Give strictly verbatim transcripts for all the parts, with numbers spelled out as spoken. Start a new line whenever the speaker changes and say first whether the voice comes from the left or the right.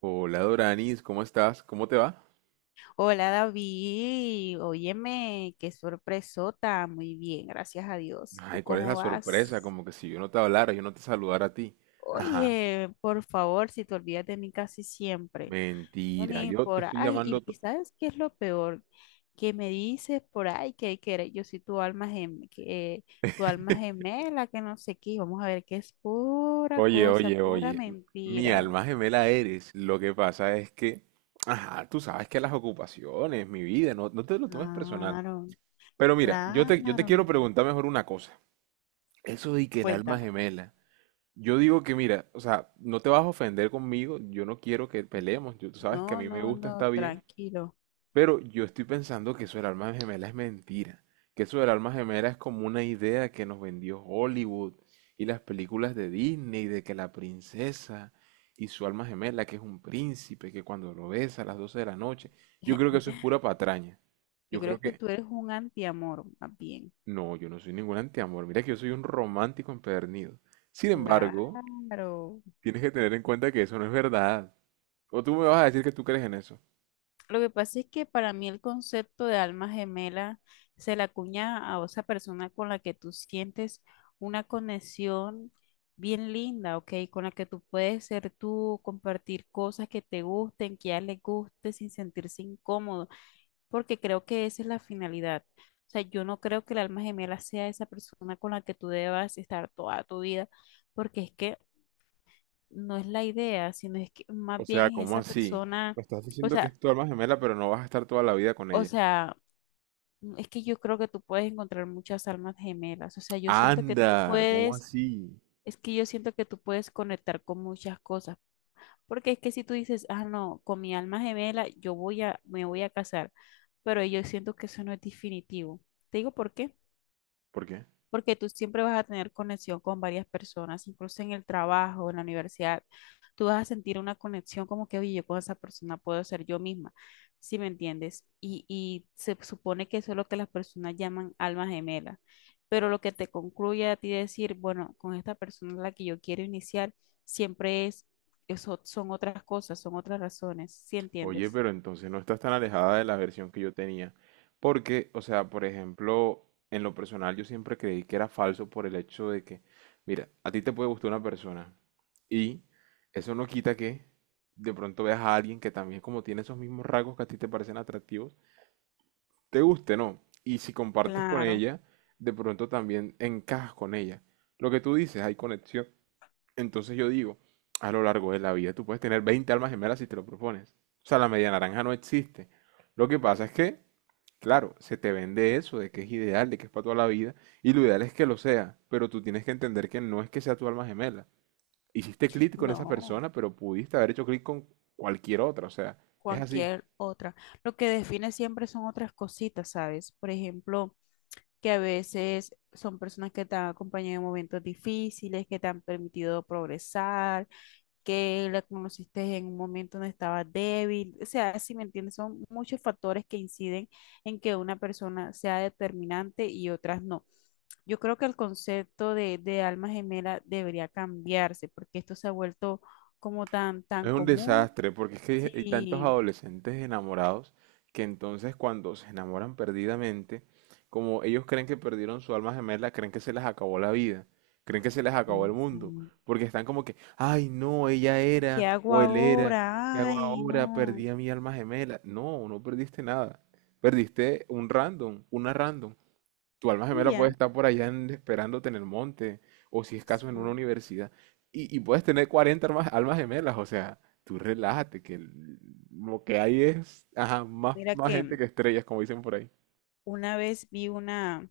right: Hola Doranis, ¿cómo estás? ¿Cómo te va?
left: Hola David, óyeme, qué sorpresota, muy bien, gracias a Dios. ¿Y tú
right: Ay, ¿cuál es
left: cómo
right: la sorpresa?
left: vas?
right: Como que si yo no te hablara, yo no te saludara a ti. Ajá,
left: Oye, por favor, si te olvidas de mí casi siempre, no,
right: mentira,
left: ni
right: yo te
left: por
right: estoy
left: ahí,
right: llamando...
left: y, y
right: to-
left: ¿sabes qué es lo peor? Que me dices por ahí que, que eres- yo soy tu alma gemela, que, tu alma gemela, que no sé qué, y vamos a ver que es pura
right: Oye,
left: cosa,
right: oye,
left: pura
right: oye, m- Mi
left: mentira.
right: alma gemela eres. Lo que pasa es que, ajá, tú sabes que las ocupaciones, mi vida, no, no te lo tomes personal.
left: Claro,
right: Pero mira, yo te, yo te
left: claro,
right: quiero preguntar mejor una cosa. Eso de que el alma
left: cuéntame.
right: gemela. Yo digo que mira, o sea, no te vas a ofender conmigo, yo no quiero que peleemos, yo, tú sabes que a
left: No,
right: mí me
left: no,
right: gusta,
left: no,
right: está bien.
left: tranquilo.
right: Pero yo estoy pensando que eso del alma gemela es mentira, que eso del alma gemela es como una idea que nos vendió Hollywood y las películas de Disney, de que la princesa y su alma gemela, que es un príncipe, que cuando lo besa a las doce de la noche, yo creo que eso es pura patraña.
left: Yo
right: Yo creo
left: creo que
right: que
left: tú eres un antiamor, más bien.
right: No, yo no soy ningún antiamor, mira que yo soy un romántico empedernido. Sin embargo,
left: Claro.
right: tienes que tener en cuenta que eso no es verdad. O tú me vas a decir que tú crees en eso.
left: Lo que pasa es que para mí el concepto de alma gemela se la acuña a esa persona con la que tú sientes una conexión bien linda, ¿ok? Con la que tú puedes ser tú, compartir cosas que te gusten, que a ella le guste sin sentirse incómodo, porque creo que esa es la finalidad. O sea, yo no creo que el alma gemela sea esa persona con la que tú debas estar toda tu vida, porque es que no es la idea, sino es que más
right: O sea,
left: bien es
right: ¿cómo
left: esa
right: así?
left: persona,
right: Me estás
left: o
right: diciendo que
left: sea,
right: es tu alma gemela, pero no vas a estar toda la vida con
left: o
right: ella.
left: sea, mm, es que yo creo que tú puedes encontrar muchas almas gemelas, o sea, yo siento que tú
right: Anda, ¿cómo
left: puedes,
right: así?
left: es que yo siento que tú puedes conectar con muchas cosas, porque es que si tú dices, ah, no, con mi alma gemela yo voy a, me voy a casar, pero yo siento que eso no es definitivo. Te digo por qué.
right: ¿Por qué?
left: Porque tú siempre vas a tener conexión con varias personas, incluso en el trabajo, en la universidad, tú vas a sentir una conexión como que, oye, yo con esa persona puedo ser yo misma, ¿si me entiendes? Y, y se supone que eso es lo que las personas llaman alma gemela, pero lo que te concluye a ti decir, bueno, con esta persona es la que yo quiero iniciar, siempre es, eso son otras cosas, son otras razones, ¿si
right: Oye,
left: entiendes?
right: pero entonces no estás tan alejada de la versión que yo tenía. Porque, o sea, por ejemplo, en lo personal yo siempre creí que era falso por el hecho de que, mira, a ti te puede gustar una persona y eso no quita que de pronto veas a alguien que también como tiene esos mismos rasgos que a ti te parecen atractivos te guste, ¿no? Y si compartes con
left: Claro,
right: ella, de pronto también encajas con ella. Lo que tú dices, hay conexión. Entonces yo digo, a lo largo de la vida tú puedes tener veinte almas gemelas si te lo propones. O sea, la media naranja no existe. Lo que pasa es que, claro, se te vende eso de que es ideal, de que es para toda la vida, y lo ideal es que lo sea, pero tú tienes que entender que no es que sea tu alma gemela. Hiciste clic con esa
left: no.
right: persona, pero pudiste haber hecho clic con cualquier otra, o sea, es así.
left: Cualquier otra. Lo que define siempre son otras cositas, ¿sabes? Por ejemplo, que a veces son personas que te han acompañado en momentos difíciles, que te han permitido progresar, que la conociste en un momento donde estabas débil. O sea, si me entiendes, son muchos factores que inciden en que una persona sea determinante y otras no. Yo creo que el concepto de, de alma gemela debería cambiarse porque esto se ha vuelto como tan, tan
right: Es un
left: común.
right: desastre, porque es que hay tantos
left: Sí,
right: adolescentes enamorados que entonces cuando se enamoran perdidamente, como ellos creen que perdieron su alma gemela, creen que se les acabó la vida, creen que se les acabó el
left: exacto.
right: mundo, porque están como que, ay, no, ella
left: ¿Qué
right: era
left: hago
right: o él era, ¿qué
left: ahora?
right: hago
left: Ay,
right: ahora?
left: no.
right: Perdí a mi alma gemela. No, no perdiste nada. Perdiste un random, una random. Tu alma
left: Y
right: gemela puede
left: ya.
right: estar por allá en- esperándote en el monte, o si es
left: O
right: caso en una
left: sea,
right: universidad, y, y puedes tener cuarenta almas, almas gemelas, o sea, tú relájate, que el- lo que hay es, ajá, más,
left: mira
right: más gente
left: que
right: que estrellas, como dicen por ahí.
left: una vez vi una.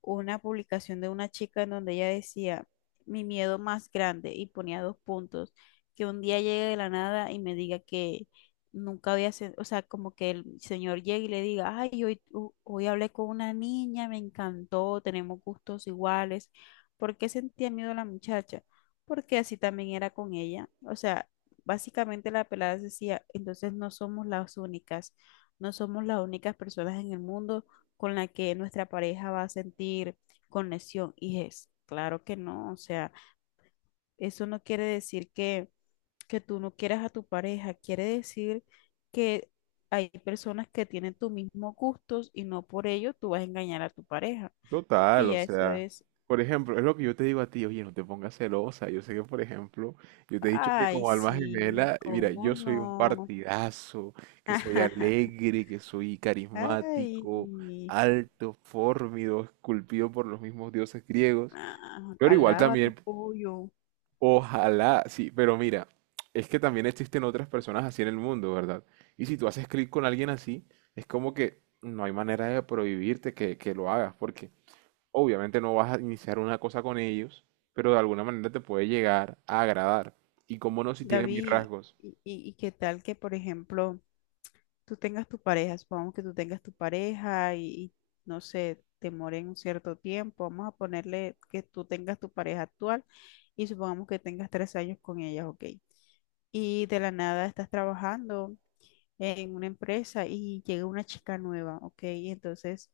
left: una publicación de una chica en donde ella decía, mi miedo más grande, y ponía dos puntos, que un día llegue de la nada y me diga que nunca había, sen- o sea, como que el señor llegue y le diga, ay, hoy, tu- hoy hablé con una niña, me encantó, tenemos gustos iguales. ¿Por qué sentía miedo la muchacha? Porque así también era con ella. O sea, básicamente la pelada decía, entonces no somos las únicas, no somos las únicas personas en el mundo con la que nuestra pareja va a sentir conexión. Y es, claro que no, o sea, eso no quiere decir que, que tú no quieras a tu pareja, quiere decir que hay personas que tienen tus mismos gustos y no por ello tú vas a engañar a tu pareja, porque
right: Total, o
left: ya eso
right: sea,
left: es.
right: por ejemplo, es lo que yo te digo a ti, oye, no te pongas celosa. Yo sé que, por ejemplo, yo te he dicho que
left: Ay,
right: como alma
left: sí,
right: gemela, mira,
left: ¿cómo
right: yo soy un
left: no?
right: partidazo, que soy alegre, que soy carismático,
left: Ay,
right: alto, fornido, esculpido por los mismos dioses griegos,
left: ah,
right: pero igual
left: alábate,
right: también,
left: pollo.
right: ojalá, sí, pero mira, es que también existen otras personas así en el mundo, ¿verdad? Y si tú haces clic con alguien así, es como que no hay manera de prohibirte que, que lo hagas, porque... Obviamente no vas a iniciar una cosa con ellos, pero de alguna manera te puede llegar a agradar. Y cómo no si tienen mis
left: David,
right: rasgos.
left: y, y- y qué tal que, por ejemplo, tú tengas tu pareja, supongamos que tú tengas tu pareja y, y, no sé, te mueren un cierto tiempo, vamos a ponerle que tú tengas tu pareja actual y supongamos que tengas tres años con ella, ok. Y de la nada estás trabajando en una empresa y llega una chica nueva, ok. Y entonces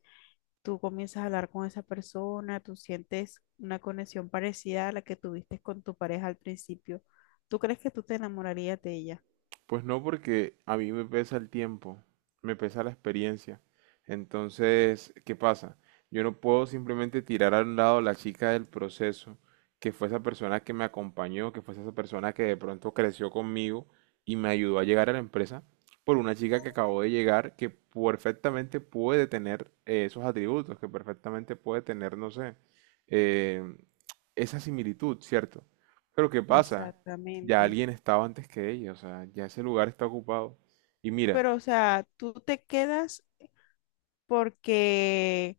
left: tú comienzas a hablar con esa persona, tú sientes una conexión parecida a la que tuviste con tu pareja al principio. ¿Tú crees que tú te enamorarías de ella?
right: Pues no, porque a mí me pesa el tiempo, me pesa la experiencia. Entonces, ¿qué pasa? Yo no puedo simplemente tirar a un lado la chica del proceso, que fue esa persona que me acompañó, que fue esa persona que de pronto creció conmigo y me ayudó a llegar a la empresa, por una chica que acabó de llegar, que perfectamente puede tener eh, esos atributos, que perfectamente puede tener, no sé, eh, esa similitud, ¿cierto? Pero ¿qué pasa? Ya
left: Exactamente.
right: alguien estaba antes que ella, o sea, ya ese lugar está ocupado. Y mira,
left: Pero, o sea, tú te quedas porque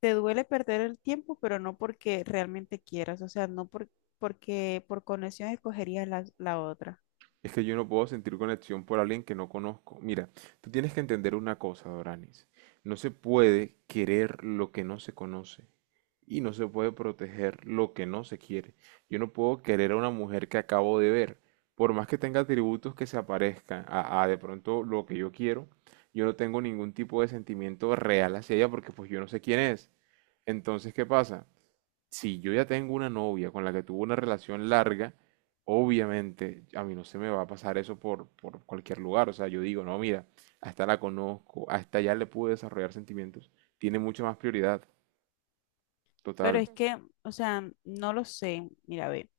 left: te duele perder el tiempo, pero no porque realmente quieras, o sea, no por- porque por conexión escogerías la, la otra.
right: es que yo no puedo sentir conexión por alguien que no conozco. Mira, tú tienes que entender una cosa, Doranis. No se puede querer lo que no se conoce. Y no se puede proteger lo que no se quiere. Yo no puedo querer a una mujer que acabo de ver. Por más que tenga atributos que se aparezcan a, a de pronto lo que yo quiero, yo no tengo ningún tipo de sentimiento real hacia ella porque pues yo no sé quién es. Entonces, ¿qué pasa? Si yo ya tengo una novia con la que tuve una relación larga, obviamente a mí no se me va a pasar eso por, por cualquier lugar. O sea, yo digo, no, mira, hasta la conozco, hasta ya le pude desarrollar sentimientos. Tiene mucha más prioridad.
left: Pero
right: Total.
left: es que, o sea, no lo sé, mira, ve,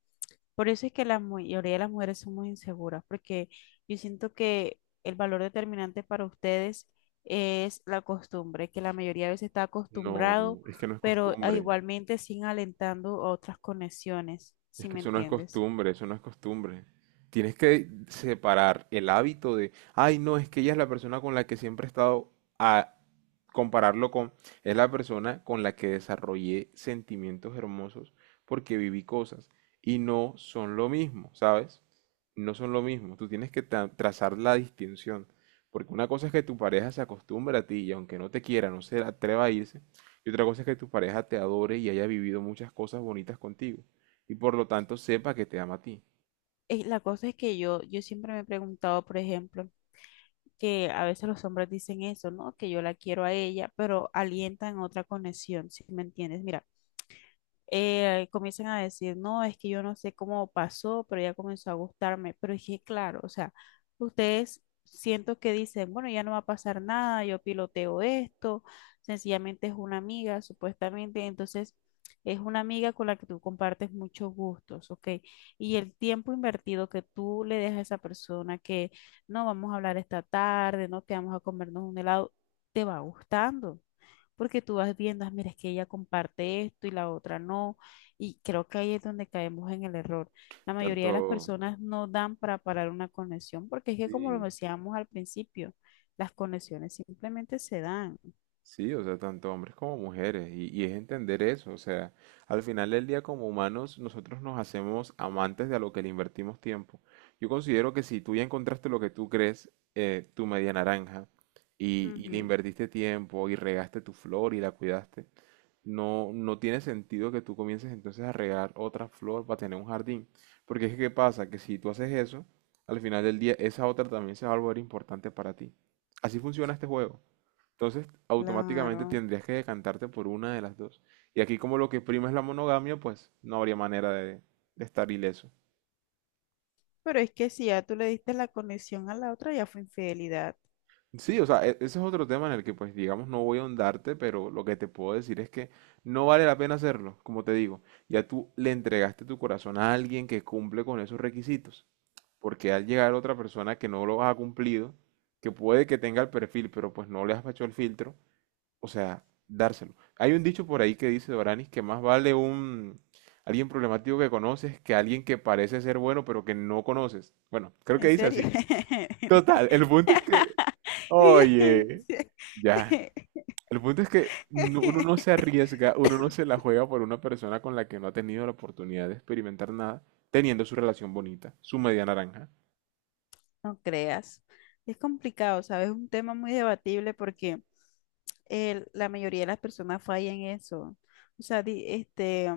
left: por eso es que la mayoría de las mujeres son muy inseguras, porque yo siento que el valor determinante para ustedes es la costumbre, que la mayoría de veces está
right: No,
left: acostumbrado,
right: es que no es
left: pero ah,
right: costumbre.
left: igualmente siguen alentando otras conexiones,
right: Es
left: si
right: que
left: me
right: eso no es
left: entiendes.
right: costumbre, eso no es costumbre. Tienes que separar el hábito de, ay, no, es que ella es la persona con la que siempre he estado, a compararlo con, es la persona con la que desarrollé sentimientos hermosos porque viví cosas y no son lo mismo, ¿sabes? No son lo mismo. Tú tienes que tra- trazar la distinción, porque una cosa es que tu pareja se acostumbre a ti y aunque no te quiera, no se atreva a irse, y otra cosa es que tu pareja te adore y haya vivido muchas cosas bonitas contigo y por lo tanto sepa que te ama a ti.
left: Eh, La cosa es que yo, yo siempre me he preguntado, por ejemplo, que a veces los hombres dicen eso, ¿no? Que yo la quiero a ella, pero alientan otra conexión, ¿si me entiendes? Mira, eh, comienzan a decir, no, es que yo no sé cómo pasó, pero ya comenzó a gustarme. Pero es que, claro, o sea, ustedes siento que dicen, bueno, ya no va a pasar nada, yo piloteo esto, sencillamente es una amiga, supuestamente. Entonces, es una amiga con la que tú compartes muchos gustos, ¿ok? Y el tiempo invertido que tú le dejas a esa persona, que no, vamos a hablar esta tarde, no, que vamos a comernos un helado, te va gustando porque tú vas viendo: "Ah, mira, es que ella comparte esto y la otra no", y creo que ahí es donde caemos en el error. La mayoría
right: Tanto,
left: de las personas no dan para parar una conexión, porque es que como lo
right: sí,
left: decíamos al principio, las conexiones simplemente se dan.
right: sí, o sea, tanto hombres como mujeres. Y, y es entender eso, o sea, al final del día como humanos nosotros nos hacemos amantes de a lo que le invertimos tiempo. Yo considero que si tú ya encontraste lo que tú crees, eh, tu media naranja, y, y le
left: Ujú.
right: invertiste tiempo y regaste tu flor y la cuidaste. No, no tiene sentido que tú comiences entonces a regar otra flor para tener un jardín. Porque es que, ¿qué pasa? Que si tú haces eso, al final del día esa otra también se va a volver importante para ti. Así funciona este juego. Entonces, automáticamente
left: Claro,
right: tendrías que decantarte por una de las dos. Y aquí como lo que prima es la monogamia, pues no habría manera de, de estar ileso.
left: pero es que si ya tú le diste la conexión a la otra, ya fue infidelidad.
right: Sí, o sea, e- ese es otro tema en el que, pues, digamos, no voy a ahondarte, pero lo que te puedo decir es que no vale la pena hacerlo, como te digo. Ya tú le entregaste tu corazón a alguien que cumple con esos requisitos, porque al llegar otra persona que no lo ha cumplido, que puede que tenga el perfil, pero pues no le has hecho el filtro, o sea, dárselo. Hay un dicho por ahí que dice Doranis que más vale un alguien problemático que conoces que alguien que parece ser bueno, pero que no conoces. Bueno, creo que
left: ¿En
right: dice
left: serio?
right: así. Total, el punto es que...
left: Oye.
right: Oye, ya. El punto es que no- uno no se arriesga, uno no se la juega por una persona con la que no ha tenido la oportunidad de experimentar nada, teniendo su relación bonita, su media naranja.
left: No creas. Es complicado, ¿sabes? Es un tema muy debatible porque el- la mayoría de las personas fallan en eso. O sea, di- este,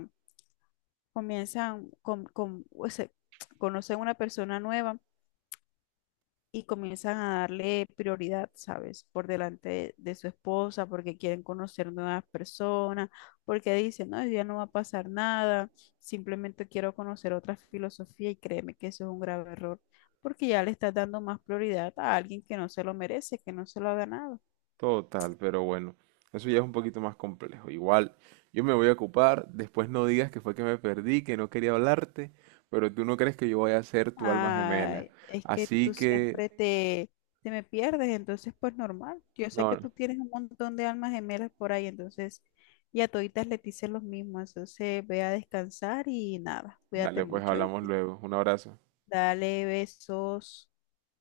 left: comienzan con, con, o sea, conocen una persona nueva y comienzan a darle prioridad, ¿sabes? Por delante de, de su esposa, porque quieren conocer nuevas personas, porque dicen, no, hoy día no va a pasar nada, simplemente quiero conocer otra filosofía y créeme que eso es un grave error, porque ya le estás dando más prioridad a alguien que no se lo merece, que no se lo ha ganado.
right: Total, pero bueno, eso ya es un poquito más complejo. Igual, yo me voy a ocupar, después no digas que fue que me perdí, que no quería hablarte, pero tú no crees que yo vaya a ser tu alma gemela.
left: Ay, es que tú
right: Así que,
left: siempre te, te me pierdes, entonces pues normal. Yo sé
right: no,
left: que
right: no.
left: tú tienes un montón de almas gemelas por ahí, entonces y a toditas les dices los mismos, entonces ve a descansar y nada, cuídate
right: Dale, pues
left: mucho,
right: hablamos
left: ¿oíste?
right: luego. Un abrazo.
left: Dale besos.